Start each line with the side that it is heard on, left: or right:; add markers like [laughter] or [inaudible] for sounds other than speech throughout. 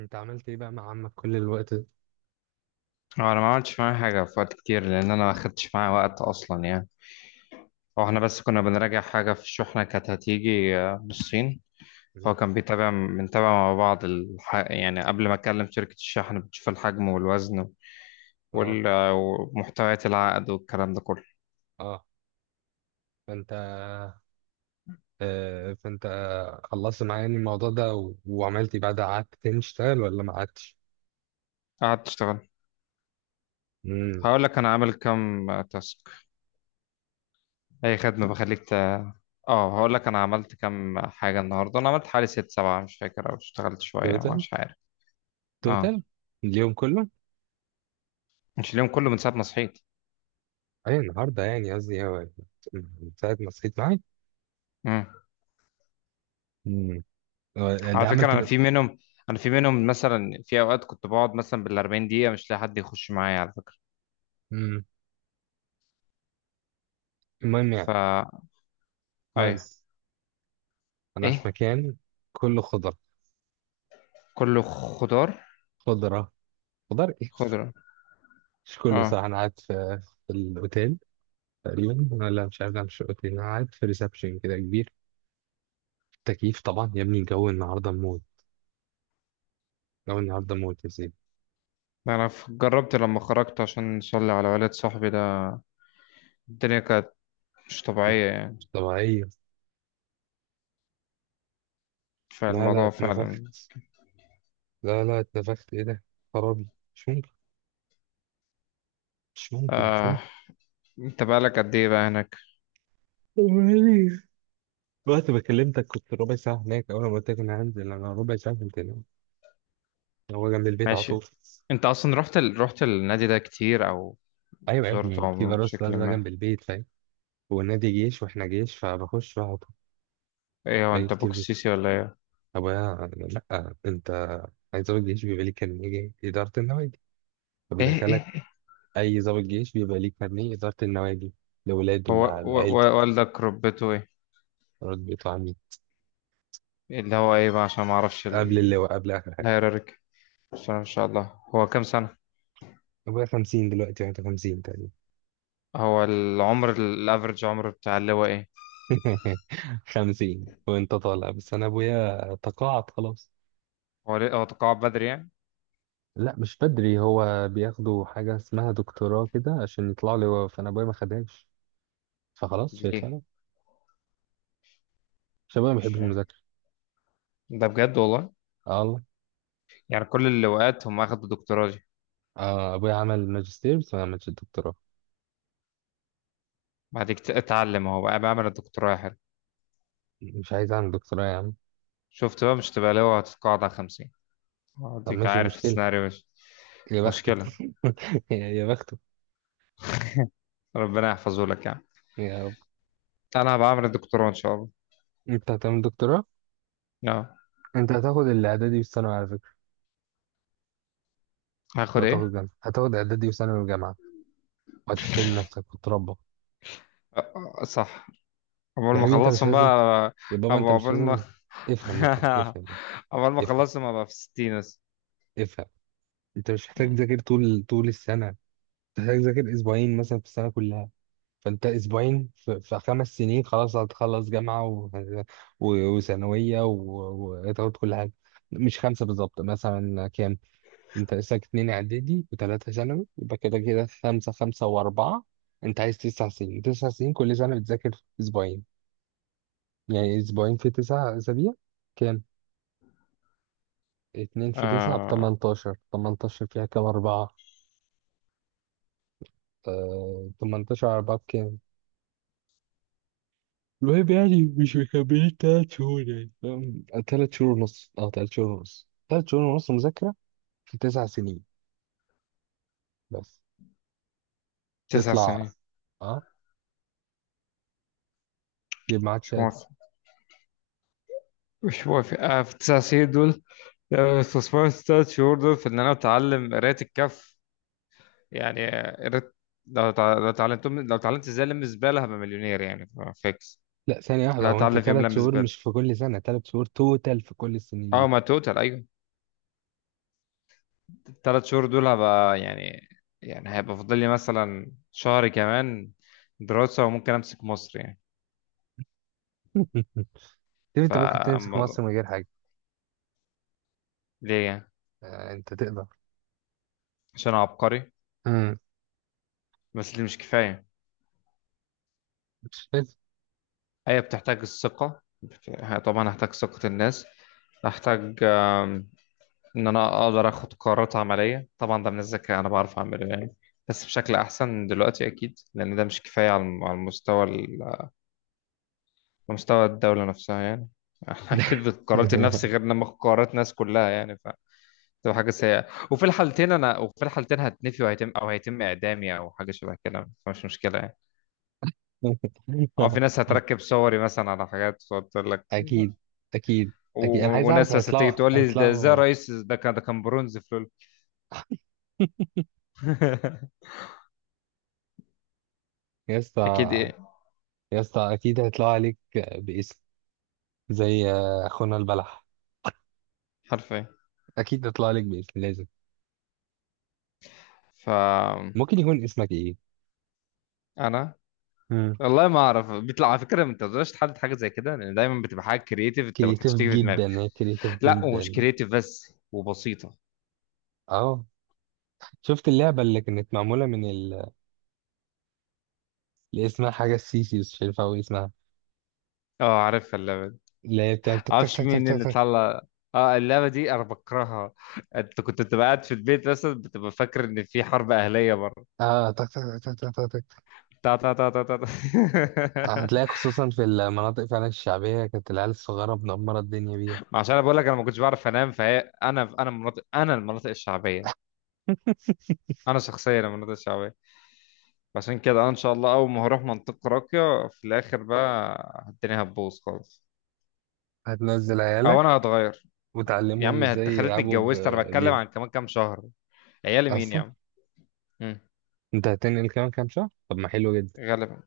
right: انت عملت ايه بقى مع عمك كل الوقت ده؟
left: هو انا ما عملتش معاه حاجه في وقت كتير، لان انا ما اخدتش معاه وقت اصلا يعني. هو احنا بس كنا بنراجع حاجه في شحنه كانت هتيجي من الصين. فهو
right: مم.
left: كان بنتابع مع بعض يعني قبل ما اكلم شركه الشحن، بتشوف الحجم والوزن
right: اه.
left: وال... آه، ومحتويات العقد والكلام ده كله.
right: اه. فانت فانت خلصت معايا يعني الموضوع ده وعملت ايه بعد، قعدت تاني تشتغل ولا ما قعدتش؟
left: قعدت اشتغل.
right: امم.
left: هقول لك انا عامل كام تاسك. اي خدمه بخليك اه، هقول لك انا عملت كام حاجه النهارده. انا عملت حوالي ست سبعه، مش فاكر، او اشتغلت شويه
right: توتال.
left: مش عارف. اه،
right: توتال. اليوم كله؟
left: مش اليوم كله، من ساعه ما صحيت.
right: اي النهارده يعني، قصدي هو من ساعة ما صحيت معاك. امم. آه، ده
left: على فكرة
right: عملت
left: أنا
right: من...
left: في منهم أنا في منهم مثلا في أوقات كنت بقعد مثلا بالأربعين دقيقة مش لاقي حد يخش معايا على فكرة.
right: مم. المهم يعني
left: فا
right: المهم
left: أيوه.
right: انا في
left: إيه.
right: مكان كله خضرة.
left: كله خضار.
right: خضرة. خضار ايه؟
left: خضرة.
right: مش كله صح،
left: أه.
right: انا قاعد في الاوتيل تقريبا، ولا مش عارف، ده مش اوتيل، انا قاعد في ريسبشن كده كبير. تكييف طبعا يا ابني، الجو النهارده موت. الجو النهارده موت يا سيدي.
left: أنا جربت لما خرجت عشان أصلي على والد صاحبي ده. الدنيا كانت مش طبيعية يعني.
right: مش طبيعية. لا، لا،
left: فالموضوع فعلا.
right: اتنفخت. لا، لا، اتنفخت ايه ده؟ خرابي. مش ممكن. مش ممكن، مش
left: آه.
right: ممكن.
left: أنت بقالك قد إيه بقى هناك؟
right: طب وإيه؟ وقت ما كلمتك كنت ربع ساعة هناك. أول ما قلت لك أنا هنزل، أنا ربع ساعة كنت هناك. هو جنب البيت على
left: ماشي.
right: طول.
left: أنت أصلا رحت النادي ده كتير، أو
right: أيوة يا
left: زرته
right: ابني، في
left: عموما
right: فيروس
left: بشكل
right: بقى جنب
left: ما؟
right: البيت، فاهم. والنادي جيش وإحنا جيش، فبخش بقى على طول.
left: إيه، هو
right: باجي
left: أنت بوكس
right: كتير.
left: سيسي ولا إيه؟
right: طب أنا لأ. أنت عايز ضابط جيش بيبقى ليه كارنيه إدارة النوادي، فبيدخلك.
left: إيه؟
right: أي ضابط جيش بيبقى ليه كارنيه إدارة النوادي لولاده،
left: هو
right: لعيلته.
left: والدك ربته إيه؟
right: مرات بيطلع مين؟
left: اللي هو ايه بقى، عشان ما اعرفش
right: قبل اللواء، قبل آخر حاجة.
left: الهيراركي. بس ان شاء الله هو كام سنة؟
right: أبويا 50 دلوقتي وأنت 50 تقريبا.
left: هو العمر عمر بتاع اللواء ايه؟
right: [laughs] 50 وأنت طالع، بس أنا أبويا تقاعد خلاص.
left: هو ليه هو تقاعد بدري يعني؟
right: لا، مش بدري. هو بياخدوا حاجة اسمها دكتوراه كده عشان يطلعوا لواء، فأنا أبويا ما خدهاش فخلاص، فيطلع
left: ليه؟
right: لواء. عشان أبويا ما
left: مش
right: بيحبش
left: فاهم.
right: المذاكرة.
left: ده بجد والله؟
right: آه والله.
left: يعني كل اللواءات هم اخدوا دكتوراه دي؟
right: آه، أبويا عمل ماجستير بس ما عملش الدكتوراه.
left: بعد كده اتعلم هو بقى بعمل الدكتوراه يا حلو.
right: مش عايز اعمل دكتوراه يا عم.
left: شفت بقى؟ مش تبقى لواء هتتقاعد على 50.
right: طب
left: اديك
right: ماشي،
left: عارف
right: مشكلة.
left: السيناريو، مش
right: يا بخته.
left: مشكلة.
right: [laughs] يا بخته.
left: ربنا يحفظه لك يعني.
right: يا رب.
left: انا هبقى اعمل الدكتوراه ان شاء الله.
right: انت هتعمل دكتوراه؟
left: آه.
right: انت هتاخد الاعدادي والثانوي على فكرة.
left: هاخد ايه؟
right: وهتاخد جامعة. هتاخد اعدادي وثانوي وجامعة. وهتحترم نفسك وتربى.
left: آه. آه، صح. عقبال
right: يا
left: ما
right: حبيبي انت مش
left: اخلصهم بقى.
right: لازم. يا بابا انت مش
left: عقبال ما
right: لازم.
left: [laughs]
right: افهم، افهم،
left: [laughs]
right: افهم.
left: عقبال ما
right: افهم،
left: خلصت ما بقى في الستين بس.
right: افهم. انت مش محتاج تذاكر طول طول السنة. انت محتاج تذاكر اسبوعين مثلا في السنة كلها. فانت اسبوعين في 5 سنين خلاص هتخلص جامعه وثانويه وتاخد كل حاجه. مش خمسه بالظبط، مثلا كام؟ انت لسه اتنين اعدادي وثلاثه ثانوي، يبقى كده كده خمسه، خمسه واربعه. انت عايز 9 سنين، 9 سنين كل سنه بتذاكر اسبوعين. يعني اسبوعين في 9 اسابيع كام؟ اتنين في تسعه ب
left: آه...
right: 18. 18 فيها كام اربعه؟ 18 اربعه بكام؟ المهم يعني مش مكملين 3 شهور، يعني فاهم، تلات شهور ونص، أو تلات شهور ونص، تلات شهور ونص مذاكرة في 9 سنين بس
left: تسع
right: تطلع،
left: سنين.
right: أه يبقى معاك
left: مش
right: شهادة.
left: موافق. مش موافق. في تسع سنين دول استثمرت التلات شهور دول في إن أنا أتعلم قراية الكف يعني. قريت. لو اتعلمت ازاي الم زباله، هبقى مليونير يعني. فيكس.
right: لا، ثانية واحدة.
left: انا
right: هو أنت
left: هتعلم في يوم
right: تلات
left: لم
right: شهور
left: زباله.
right: مش في كل سنة، 3 شهور توتال في كل السنين
left: اه،
right: دي.
left: ما توتال ايوه. الثلاث شهور دول هبقى يعني، يعني هيبقى فاضل لي مثلا شهر كمان دراسه وممكن امسك مصر يعني.
right: [laughs] طيب أنت ممكن تمسك مصر من
left: فالموضوع.
right: غير حاجة.
left: ليه يعني؟
right: آه، أنت تقدر.
left: عشان أنا عبقري.
right: مم.
left: بس دي مش كفاية.
right: مش فاهم.
left: هي بتحتاج الثقة طبعا هحتاج ثقة الناس. هحتاج إن أنا أقدر آخد قرارات عملية. طبعا ده من الذكاء أنا بعرف أعمله يعني، بس بشكل أحسن دلوقتي أكيد، لأن ده مش كفاية على على على مستوى الدولة نفسها يعني. [laughs] أكيد
right: [laughs]
left: قراراتي لنفسي غير لما آخد قرارات الناس كلها يعني. فتبقى حاجة سيئة. وفي الحالتين هتنفي وهيتم أو هيتم إعدامي أو حاجة شبه كده، فمش مشكلة يعني. أو في ناس هتركب صوري مثلا على حاجات وتقول لك.
right: أكيد، أكيد، أكيد، أنا عايز أعرف
left: وناس بس
right: هيطلعوا،
left: تيجي تقول لي، ده ازاي
right: هيطلعوا. [laughs]
left: رئيس؟ ده كان برونز في لول. [laughs]
right: يا
left: اكيد
right: اسطى.
left: ايه.
right: يا اسطى اكيد هيطلعوا عليك باسم. زي اخونا البلح.
left: حرفيا.
right: اكيد يطلع لك باسم لازم.
left: ف
right: ممكن يكون اسمك ايه؟
left: انا
right: امم.
left: والله ما اعرف بيطلع. على فكره ما تقدرش تحدد حاجه زي كده، لان دايما بتبقى حاجه كرييتيف انت ما
right: كريتيف
left: كانتش تيجي في دماغك.
right: جدا، هي كريتيف
left: لا، ومش
right: جدا.
left: كرييتيف بس، وبسيطه.
right: اه. شفت اللعبه اللي كانت معموله اللي اسمها حاجه السيسي، بس مش عارف أوي اسمها.
left: اه، عارفها اللعبه دي.
right: اللي هي بتعمل تك تك
left: معرفش
right: تك تك
left: مين
right: تك
left: اللي
right: تك.
left: طلع. اه، اللعبه دي انا بكرهها. انت كنت بتبقى قاعد في البيت مثلا، بتبقى فاكر ان في حرب اهليه بره.
right: اه، تك تك تك تك تك تك.
left: تا تا تا تا تا تا. [laughs]
right: هتلاقي خصوصا في المناطق فعلا الشعبيه كانت العيال الصغيره منمره الدنيا بيها.
left: ما عشان انا بقول لك انا ما كنتش بعرف انام. فهي انا انا مناطق انا المناطق الشعبيه. انا شخصيا المناطق الشعبيه. عشان كده انا ان شاء الله اول ما هروح منطقه راقيه في الاخر بقى، الدنيا هتبوظ خالص.
right: هتنزل
left: او
right: عيالك
left: انا هتغير. يا
right: وتعلمهم
left: عم
right: ازاي
left: انت خلتني
right: يلعبوا
left: اتجوزت، انا بتكلم
right: بيها.
left: عن كمان كام شهر. عيالي مين يا
right: اصلا
left: عم. مم.
right: انت هتنقل كمان كام شهر، طب ما حلو جدا.
left: غالبا.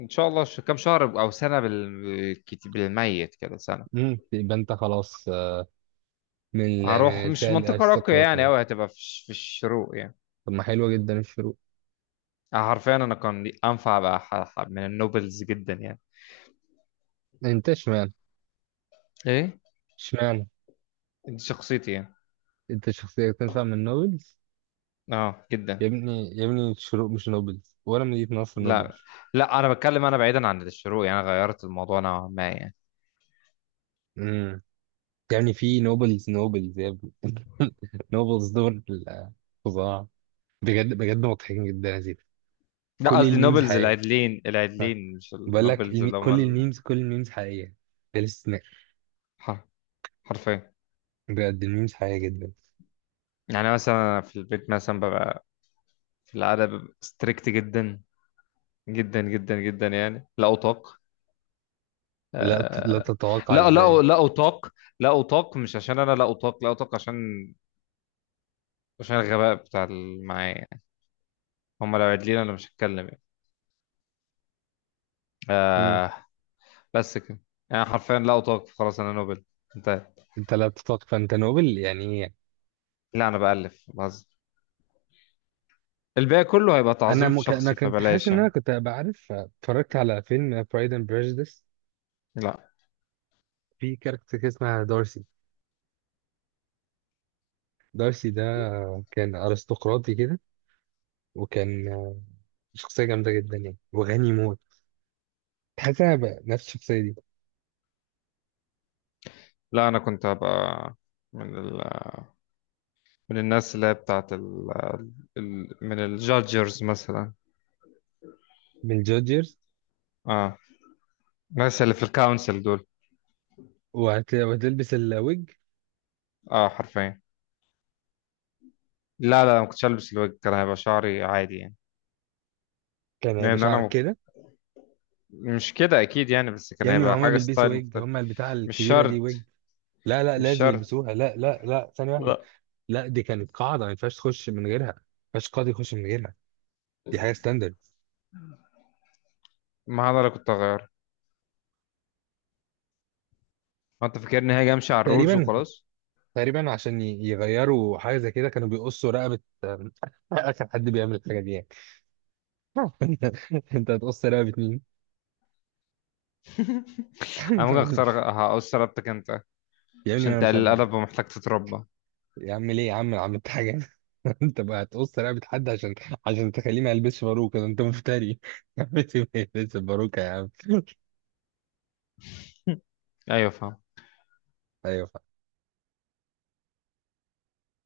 left: ان شاء الله، كام شهر او سنه بالكتير بالميت كده سنه.
right: امم، يبقى انت خلاص من من
left: هروح مش
right: الفئة
left: منطقه راقيه يعني
right: الأرستقراطية.
left: أوي، هتبقى في في الشروق يعني.
right: طب ما حلوة جدا الشروق.
left: حرفيا انا كان انفع بقى من النوبلز جدا يعني.
right: أنت اشمعنى؟
left: ايه؟
right: اشمعنى.
left: دي شخصيتي يعني.
right: أنت شخصية تنفع من نوبلز.
left: اه
right: يا
left: جدا.
right: ابني يا ابني، الشروق مش نوبلز، ولا مدينة نصر
left: لا
right: نوبلز.
left: لا، انا بتكلم انا بعيدا عن الشروق يعني. أنا غيرت الموضوع نوعا ما يعني.
right: امم. يعني في نوبلز نوبلز يا ابني. نوبلز دول ال-. فظاع. بجد بجد مضحكين جدا يا زيد.
left: لا،
right: كل
left: قصدي
right: الميمز
left: نوبلز
right: حقيقية.
left: العدلين،
right: ها.
left: العدلين، مش
right: بقول لك
left: النوبلز اللي
right: كل
left: هم.
right: الميمز كل الميمز حقيقية، بلا استثناء.
left: الح- حرفيا.
right: بجد الميمز حقيقية جدا.
left: يعني مثلا في البيت مثلا ببقى، في العادة ببقى ستريكت جدا، جدا جدا جدا يعني، لا أطاق.
right: لا
left: آه...
right: تتوقع
left: لا لا،
right: ازاي.
left: لا أطاق. لا أطاق مش عشان أنا لا أطاق. لا أطاق عشان، عشان الغباء بتاع اللي معايا يعني. هم لو عدلين أنا مش هتكلم يعني.
right: مم.
left: آه... بس كده. يعني حرفيا لا أطاق، خلاص أنا نوبل. انتهى.
right: انت لا تتوقع، فانت نوبل يعني ايه؟
left: لا، أنا بألف بهزر. الباقي كله هيبقى
right: انا
left: تعظيم في
right: مك... انا
left: شخصي،
right: كنت حاسس
left: فبلاش
right: ان انا
left: يعني.
right: كنت هبقى عارف. اتفرجت على فيلم برايد اند بريجديس.
left: لا
right: في كاركتر كده اسمها دارسي. دارسي ده كان ارستقراطي كده، وكان شخصيه جامده جدا يعني، وغني موت. تحس انا هبقى نفس الشخصيه دي.
left: لا، أنا كنت هبقى من ال... من الناس اللي هي بتاعت من الجادجرز مثلا.
right: من جودجرز.
left: اه، الناس اللي في الكونسل دول.
right: وهتلبس الويج.
left: اه، حرفيا. لا لا، ما كنتش ألبس الويج، كان هيبقى شعري عادي يعني.
right: كان هيبقى
left: لأن أنا
right: شعرك كده.
left: مش كده أكيد يعني، بس كان
right: يا ابني ما
left: هيبقى
right: هما
left: حاجة
right: بيلبسوا
left: ستايل
right: ويج،
left: مختلف.
right: هما البتاع
left: مش
right: الكبيره دي ويج.
left: شرط.
right: لا، لا،
left: مش
right: لازم
left: شرط.
right: يلبسوها. لا، لا، لا، ثانيه واحده.
left: لا.
right: لا، دي كانت قاعده ما ينفعش تخش من غيرها. ما ينفعش قاضي يخش من غيرها. دي حاجه ستاندرد.
left: ما أنا اللي كنت هغير. هو أنت فاكرني هاجي أمشي على الرولز
right: تقريبا.
left: وخلاص؟
right: تقريبا عشان يغيروا حاجه زي كده، كانوا بيقصوا رقبه. [laughs] اخر حد بيعمل الحاجه دي يعني. [laughs] انت هتقص رقبه مين؟
left: انا ممكن اختار.
right: [laughs]
left: هقول سربتك انت
right: يا ابني ما
left: عشان
right: انا مش
left: تقلل
right: هبقى.
left: الادب ومحتاج تتربى.
right: يا عم، ليه يا عم؟ أنا عملت حاجه. [laughs] انت بقى هتقص رقبه حد عشان تخليه ما يلبسش باروكه؟ ده انت مفتري. [laughs] يا عم، ما يلبسش باروكه يا عم. [laughs]
left: [laughs] ايوه فاهم.
right: ايوه.